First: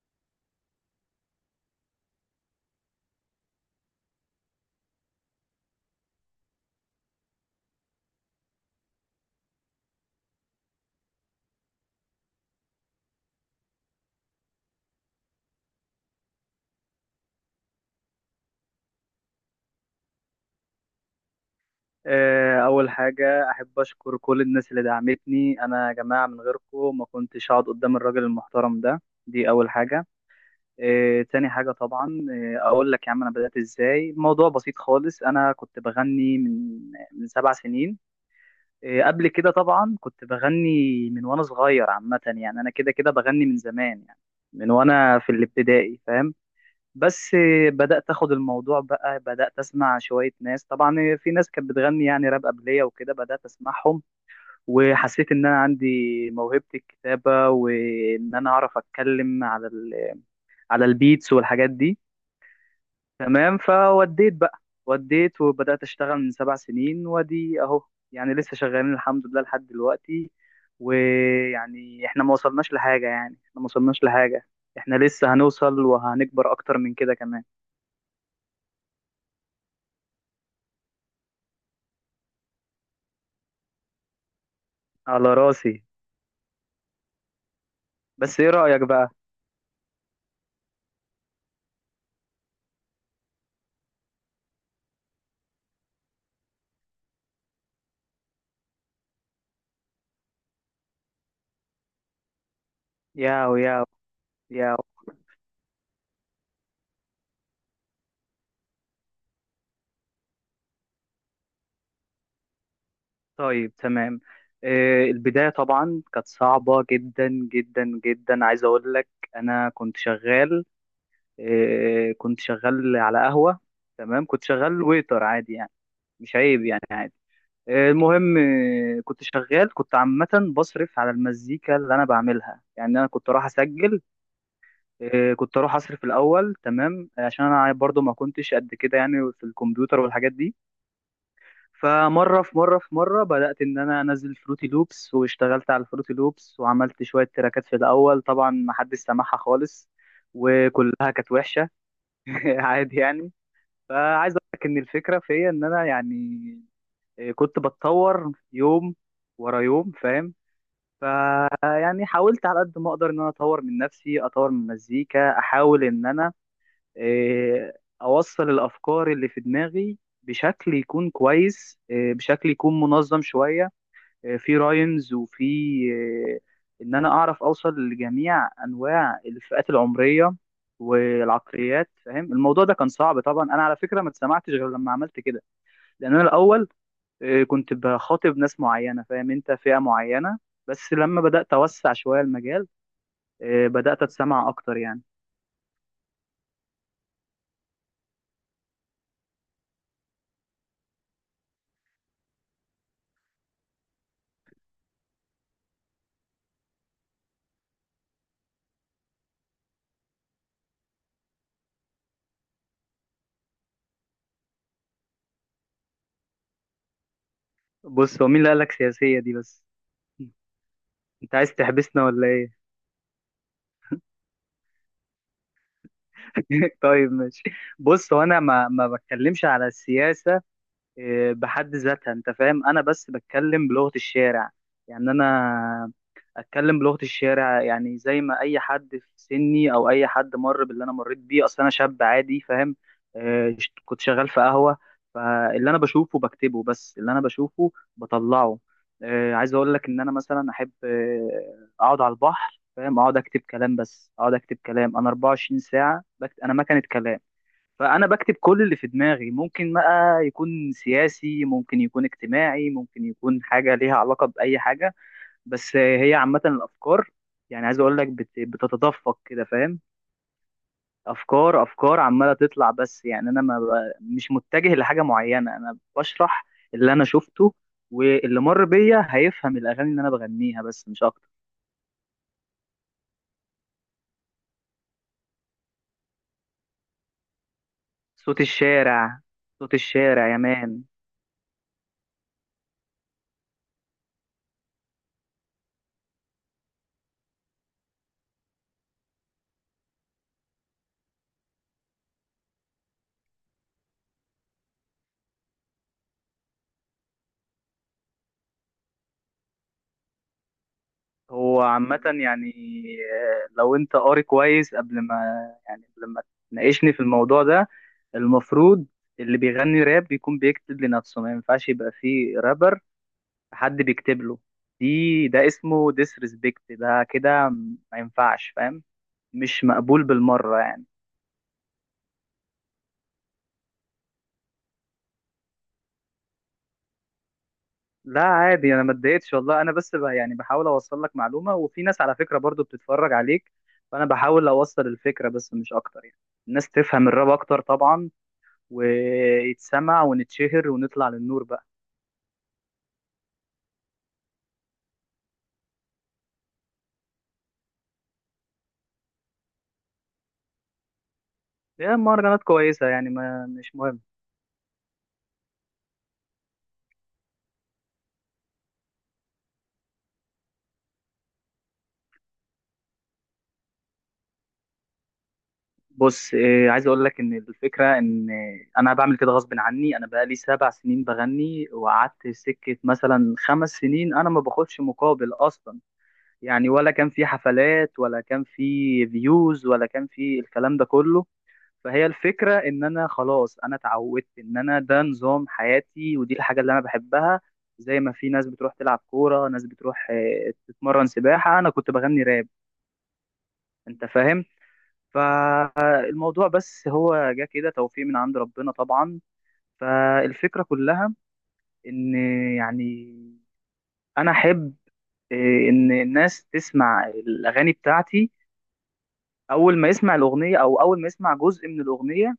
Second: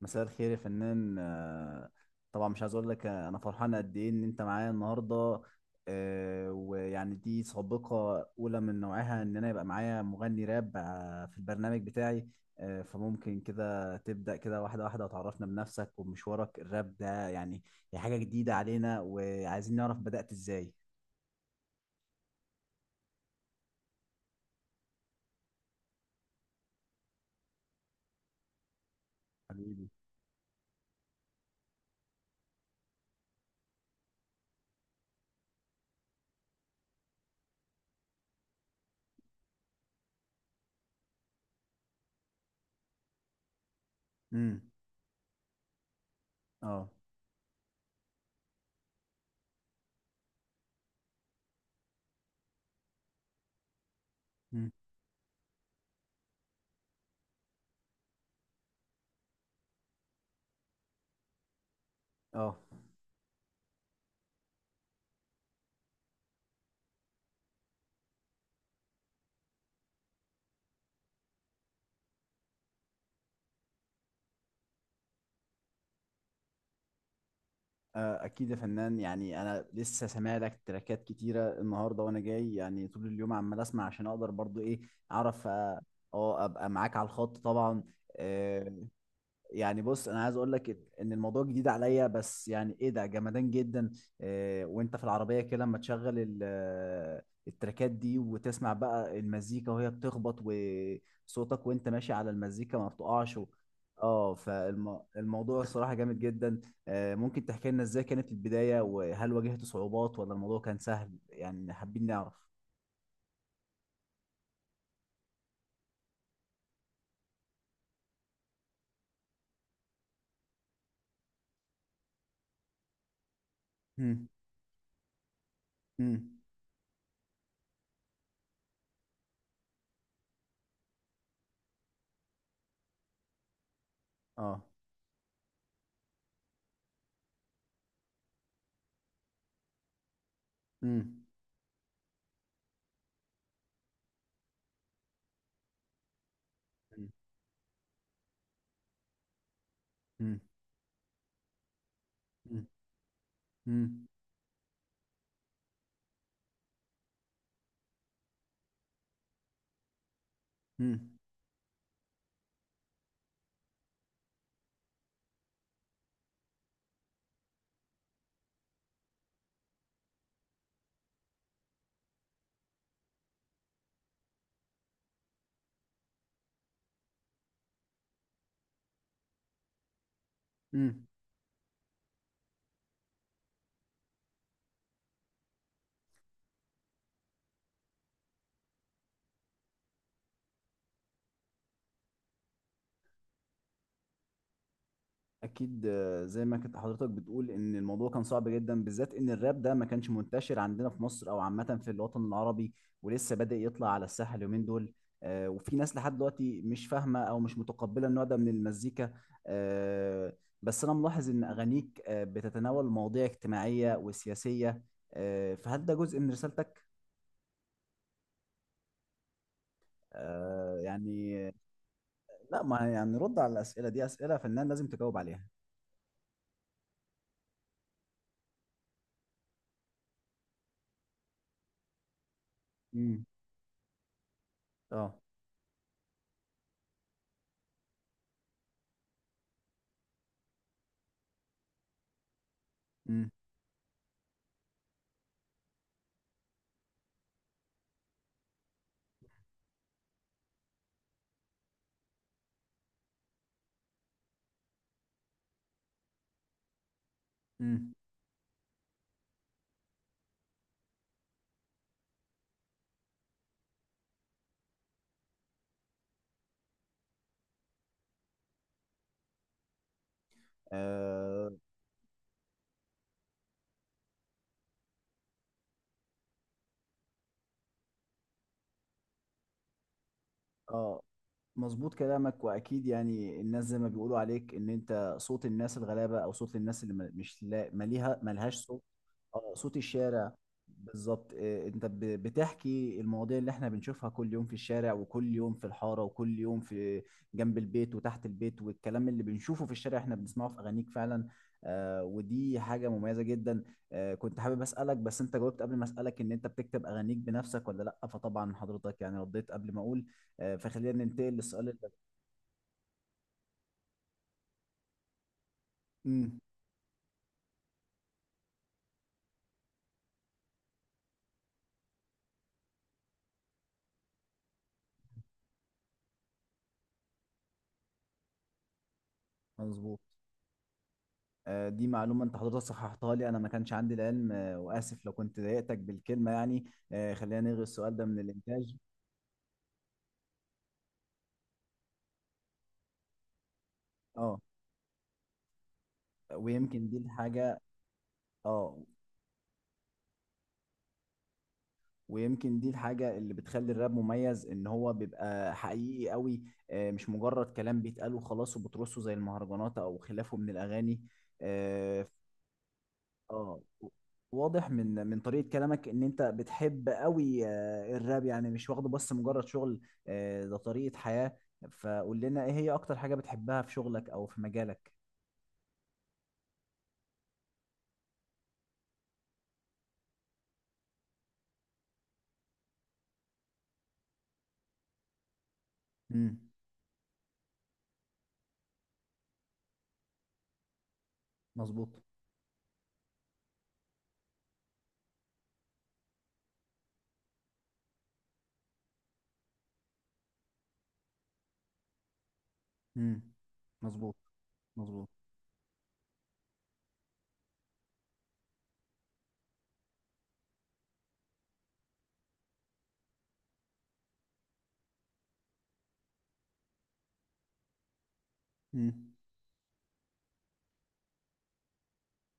مساء الخير يا فنان. طبعا مش عايز اقول لك انا فرحان قد ايه ان انت معايا النهارده. ويعني دي سابقه اولى من نوعها ان انا يبقى معايا مغني راب في البرنامج بتاعي. فممكن كده تبدا كده واحده واحده وتعرفنا بنفسك ومشوارك الراب ده. يعني هي حاجه جديده علينا وعايزين نعرف بدات ازاي؟ أول حاجة أحب أشكر كل الناس اللي دعمتني، أنا يا جماعة من غيركم ما كنتش هقعد قدام الراجل المحترم ده. دي أول حبيبي. حاجة. تاني حاجة طبعا، أقول لك يا عم. أنا بدأت إزاي؟ الموضوع بسيط خالص. أنا كنت بغني من سبع سنين. قبل كده طبعا كنت بغني من وأنا صغير، عامة يعني أنا كده كده بغني من زمان يعني، امم. من وأنا في الابتدائي، فاهم. اه. بس بدأت أخد الموضوع بقى، بدأت أسمع شوية ناس، طبعا في ناس كانت بتغني يعني راب قبلية وكده، بدأت أسمعهم. امم. وحسيت إن أنا عندي موهبة الكتابة، وإن أنا أعرف أتكلم على على البيتس والحاجات دي. اه. تمام. فوديت بقى، وديت وبدأت أشتغل من سبع سنين وأدي أهو. يعني لسه شغالين الحمد لله لحد دلوقتي. ويعني إحنا ما وصلناش لحاجة، يعني إحنا ما وصلناش لحاجة، إحنا لسه هنوصل وهنكبر أكتر من كده كمان. اكيد يا فنان. يعني انا لسه سامع لك تراكات كتيره النهارده وانا جاي يعني طول اليوم عمال اسمع عشان اقدر برضو ايه على اعرف. اه. راسي. ابقى معاك على الخط طبعا. بس ايه آه، رأيك بقى؟ يعني بص انا عايز اقول لك ان الموضوع جديد عليا، بس يعني ايه ده جمدان جدا. إيه وانت في العربيه كده لما تشغل التراكات دي وتسمع بقى المزيكا وهي بتخبط وصوتك وانت ماشي على المزيكا ما بتقعش و. ياو، ياو، اه. ياو. فالموضوع الصراحه جامد جدا. ممكن تحكي لنا ازاي كانت البدايه، وهل واجهت صعوبات ولا الموضوع كان سهل؟ يعني حابين نعرف. طيب تمام. البداية طبعا كانت صعبة جدا جدا جدا، عايز اقول لك. انا كنت شغال، كنت شغال على قهوة. تمام، مم. كنت شغال ويتر عادي يعني. مش مم. عيب يعني، عادي. المهم، كنت شغال كنت عامة بصرف على المزيكا اللي أنا بعملها، يعني أنا كنت أروح أسجل. اه. كنت أروح أصرف الأول تمام، عشان أنا برضو ما كنتش قد كده يعني في الكمبيوتر والحاجات دي. مم. فمره في مره في مره بدات ان انا انزل فروتي لوبس، واشتغلت على الفروتي لوبس وعملت مم. شويه تراكات في الاول، طبعا ما حدش سمعها خالص. وكلها كانت وحشه. مم. عادي يعني. مم. فعايز اقول لك ان الفكره فيا ان انا يعني، كنت بتطور يوم ورا يوم، فاهم. مم. فيعني حاولت على قد ما اقدر ان انا اطور من نفسي، اطور من المزيكا، احاول ان انا اوصل الافكار اللي في دماغي بشكل يكون كويس، بشكل يكون منظم شويه، في راينز وفي آه، ان انا اعرف اوصل لجميع انواع الفئات العمريه مم. والعقليات، فاهم. الموضوع ده كان صعب طبعا، انا على فكره ما اتسمعتش غير لما عملت كده. لان انا الاول كنت بخاطب ناس معينه، فاهم انت، فئه معينه. بس لما بدات اوسع شويه المجال، بدات اتسمع اكتر يعني. اكيد. زي ما كنت حضرتك بتقول ان الموضوع كان صعب جدا، بالذات ان الراب ده ما كانش منتشر عندنا في مصر او عامه في الوطن العربي، ولسه بادئ يطلع على الساحه اليومين دول. وفي ناس لحد دلوقتي مش فاهمه او مش متقبله النوع ده من المزيكا. آه، بس انا ملاحظ ان اغانيك بتتناول مواضيع اجتماعيه وسياسيه. فهل ده جزء من رسالتك؟ بص، هو مين اللي قالك سياسيه دي بس؟ انت يعني. عايز تحبسنا ولا ايه؟ لا. ما يعني رد على الاسئله دي، اسئله فنان لازم تجاوب عليها. طيب ماشي. بص، هو انا ما بتكلمش على السياسه بحد ذاتها، انت فاهم. انا بس امم. بتكلم بلغة الشارع، يعني اه. انا اتكلم بلغة الشارع، يعني زي ما اي حد في سني او اي حد مر باللي انا مريت بيه. اصل انا شاب عادي، فاهم. امم. كنت شغال في قهوة. فاللي انا بشوفه بكتبه، بس اللي انا بشوفه بطلعه. عايز اقول لك ان انا مثلا احب اقعد على البحر، فاهم، اقعد اكتب كلام، بس اقعد اكتب كلام. انا 24 ساعة بكتب، انا مكنة كلام. فانا بكتب كل اللي في دماغي، ممكن بقى يكون سياسي، ممكن يكون اجتماعي، ممكن يكون حاجه ليها علاقه باي حاجه. بس هي عامه الافكار، يعني عايز اقول لك بتتدفق كده، فاهم. امم. افكار افكار عماله تطلع، بس يعني انا ما ب- مش متجه لحاجه معينه، انا بشرح اللي انا شفته. واللي مر بيا هيفهم الاغاني اللي انا بغنيها، بس اه. مش اكتر. مظبوط كلامك. واكيد يعني الناس زي ما بيقولوا عليك ان انت صوت الناس الغلابه، او صوت الناس اللي م- مش لا مليها صوت ملهاش صوت. الشارع. اه، صوت صوت الشارع الشارع. يا مان. بالظبط. انت بتحكي المواضيع اللي احنا بنشوفها كل يوم في الشارع، وكل يوم في الحاره، وكل يوم في جنب البيت وتحت البيت، والكلام اللي بنشوفه في الشارع احنا بنسمعه في اغانيك فعلا. ودي حاجه مميزه جدا. كنت حابب اسالك، بس انت جاوبت قبل ما اسالك ان انت بتكتب اغانيك بنفسك ولا لا. فطبعا حضرتك يعني رديت قبل ما اقول. فخلينا ننتقل هو للسؤال اللي. عامة يعني، لو انت قاري كويس قبل ما امم. تناقشني في الموضوع ده. المفروض اللي بيغني راب بيكون بيكتب لنفسه، ما ينفعش يبقى فيه رابر حد بيكتب له. ده اسمه ديسريسبكت ده كده، ما ينفعش فاهم، مش مظبوط. مقبول بالمرة يعني. دي معلومة انت حضرتك صححتها لي، انا ما كانش عندي العلم. واسف لو كنت ضايقتك بالكلمة يعني. خلينا نلغي السؤال ده من لا الانتاج. عادي، انا ما اتضايقتش والله. انا بس بقى يعني بحاول اوصل لك معلومة، وفي ناس على فكرة برضو بتتفرج عليك، فانا اه. بحاول اوصل الفكرة بس مش اكتر يعني. الناس ويمكن دي تفهم الراب الحاجة. اكتر طبعا، اه. ويتسمع ونتشهر ونطلع للنور بقى. ويمكن دي الحاجة اللي بتخلي الراب مميز ان هو بيبقى حقيقي قوي. مش مجرد كلام بيتقال وخلاص وبترصه زي المهرجانات او خلافه من الاغاني. هي آه، مهرجانات كويسة يعني، ما اه. مش مهم. واضح من طريقة كلامك ان انت بتحب قوي الراب. يعني مش واخده بس مجرد شغل. ده طريقة حياة. فقول لنا ايه هي اكتر حاجة بتحبها في شغلك او في مجالك؟ بص عايز اقول لك. ان الفكرة ان انا بعمل كده غصب عني، انا بقالي سبع سنين بغني، وقعدت سكة مثلا خمس سنين انا ما باخدش مقابل اصلا. امم. يعني ولا كان في حفلات ولا كان في فيوز ولا كان في الكلام ده كله. مظبوط. فهي الفكرة ان انا خلاص، انا اتعودت ان انا ده نظام حياتي ودي الحاجة اللي انا بحبها. زي ما في ناس بتروح تلعب كورة، ناس بتروح تتمرن سباحة، انا كنت بغني راب. امم. انت مظبوط. فاهم. مظبوط. فالموضوع بس هو جه كده توفيق من عند ربنا طبعا. فالفكرة كلها، ان يعني انا احب آه، ان الناس تسمع الاغاني بتاعتي. امم. اول ما يسمع الاغنية، او اول ما يسمع جزء من الاغنية،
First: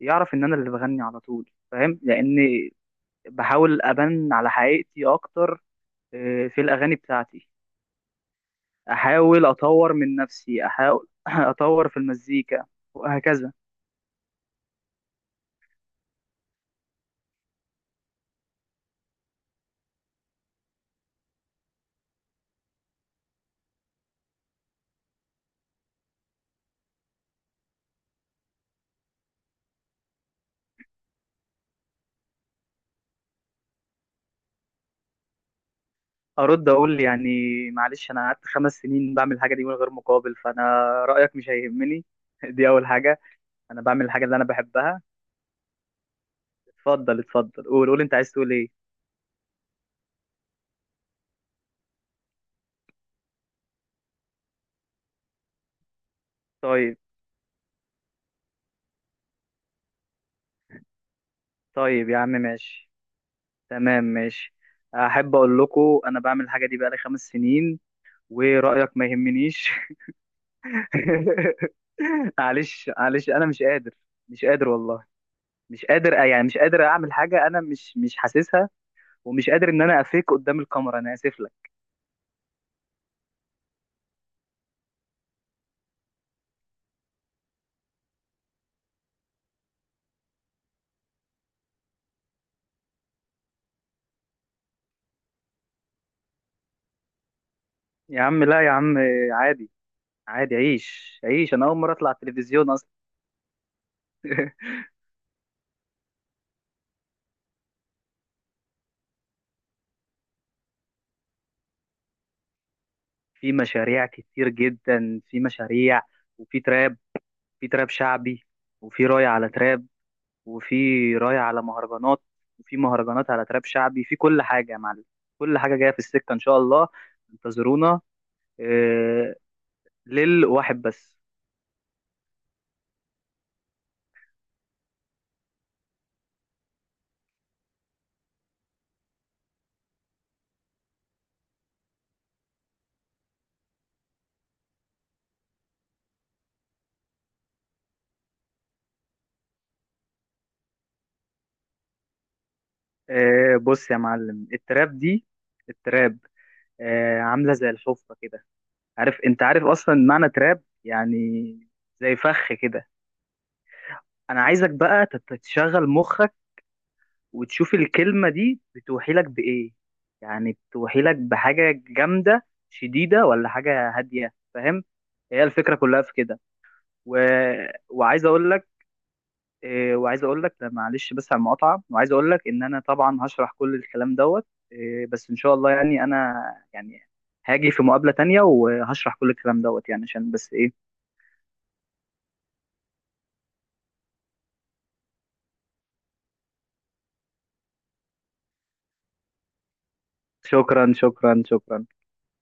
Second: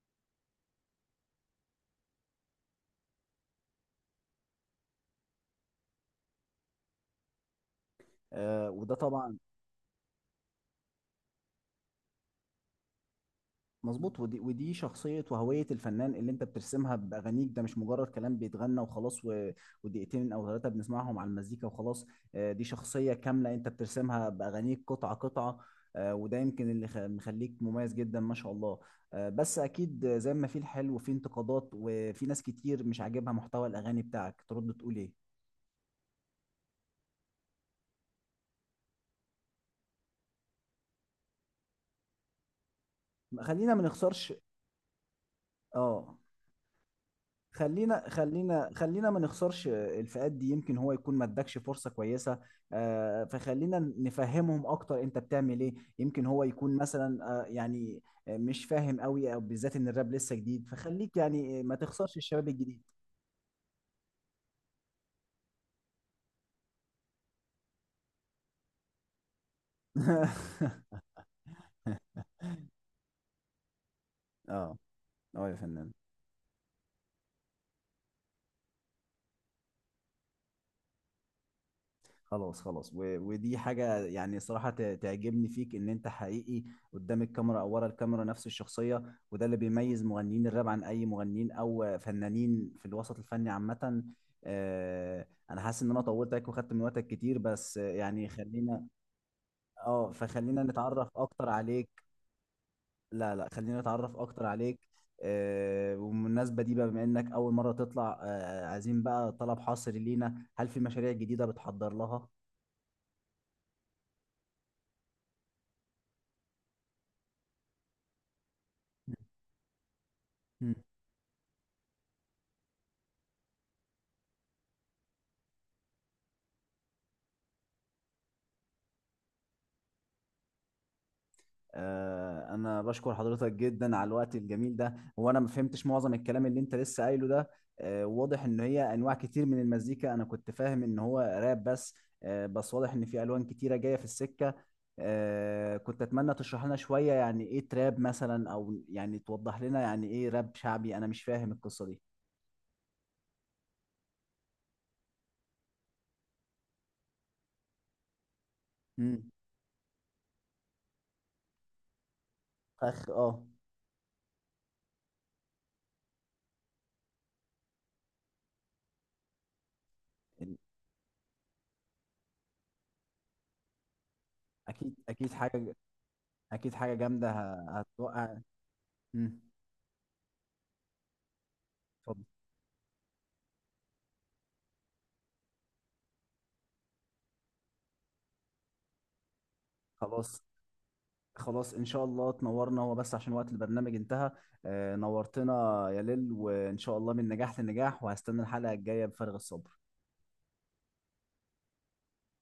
يعرف ان انا اللي بغني على طول، فاهم، لان بحاول ابان على حقيقتي اكتر في الاغاني بتاعتي. وده طبعا. احاول اطور من نفسي، احاول اطور في المزيكا، وهكذا. مظبوط. ودي شخصية وهوية الفنان اللي انت بترسمها بأغانيك، ده مش مجرد كلام بيتغنى وخلاص و. ودقيقتين او ثلاثة بنسمعهم على المزيكا وخلاص. دي شخصية كاملة انت بترسمها بأغانيك قطعة قطعة. وده يمكن اللي مخليك مميز جدا ما شاء الله. بس اكيد زي ما في الحلو وفي انتقادات وفي ناس كتير مش عاجبها محتوى الأغاني بتاعك. ترد تقول ايه؟ ارد اقول يعني، معلش انا قعدت خمس سنين بعمل الحاجه دي من غير مقابل، فانا رايك مش هيهمني. دي اول حاجه. خلينا ما انا بعمل الحاجه نخسرش. اللي انا بحبها. اه. اتفضل اتفضل، قول قول، خلينا انت عايز تقول ايه. خلينا خلينا ما نخسرش الفئات دي، يمكن هو يكون ما ادكش فرصة كويسة. فخلينا نفهمهم اكتر انت بتعمل ايه. يمكن هو يكون طيب مثلا، يعني مش فاهم قوي، او بالذات ان الراب لسه جديد، فخليك يعني ما طيب تخسرش يا عم، الشباب الجديد. ماشي. تمام ماشي. احب اقول لكم انا بعمل الحاجه دي بقالي خمس سنين، ورايك ما يهمنيش. معلش معلش، انا مش قادر، مش قادر اه. والله. اه يا مش فنان. قادر يعني مش قادر اعمل حاجه انا مش حاسسها، ومش قادر ان انا افيك قدام الكاميرا، انا اسف لك. خلاص، خلاص و. ودي حاجة يعني صراحة تعجبني فيك ان انت حقيقي قدام الكاميرا او ورا الكاميرا، نفس الشخصية. وده اللي بيميز مغنيين الراب عن اي مغنيين او فنانين في الوسط الفني عامة. انا حاسس ان انا طولت عليك وخدت من وقتك كتير، بس يا يعني عم لا، يا خلينا. عم عادي اه. عادي، فخلينا نتعرف عيش اكتر عيش، انا اول مره عليك. اطلع التلفزيون اصلا. لا، لا، خلينا نتعرف اكتر عليك. وبالمناسبة دي بقى، بما انك اول مرة تطلع، عايزين بقى طلب حصري لينا. هل في مشاريع جديدة بتحضر في مشاريع كتير جدا، في مشاريع، وفي تراب، في تراب شعبي، وفي لها؟ راي على تراب، وفي راي على مهرجانات، وفي مهرجانات على تراب شعبي، في كل حاجه يا معلم، كل حاجه جايه في السكه ان شاء الله. انتظرونا. آه، للواحد بس. انا بشكر حضرتك جدا على الوقت الجميل ده. هو انا ما فهمتش معظم الكلام اللي انت لسه قايله ده. واضح ان هي انواع كتير من المزيكا، انا كنت فاهم ان هو راب بس. بس واضح ان في الوان كتيره جايه في السكه. كنت اتمنى تشرح لنا شويه يعني ايه تراب مثلا، او يعني توضح لنا يعني ايه راب شعبي. انا مش فاهم القصه دي. بص يا معلم، التراب عاملة زي الحفرة كده. عارف، امم. انت عارف اصلا معنى تراب يعني، زي فخ كده. فخ. اه. انا عايزك بقى تشغل مخك، وتشوف الكلمة دي بتوحي لك بإيه. يعني بتوحي لك بحاجة جامدة شديدة ولا حاجة هادية، فاهم. اكيد، اكيد هي حاجه. الفكرة كلها في كده. اكيد حاجه و... جامده وعايز هتوقع. اقول لك، امم. وعايز اقول لك معلش بس على المقاطعه، وعايز اتفضل. اقول لك ان انا طبعا هشرح كل الكلام دوت. بس ان شاء الله يعني انا، يعني هاجي في مقابله تانية وهشرح كل الكلام دوت يعني، عشان خلاص، بس ايه. خلاص. ان شاء الله تنورنا، هو بس عشان وقت البرنامج انتهى. نورتنا يا ليل، وان شاء الله من نجاح لنجاح، وهستنى الحلقة الجاية بفارغ الصبر. شكرا شكرا شكرا.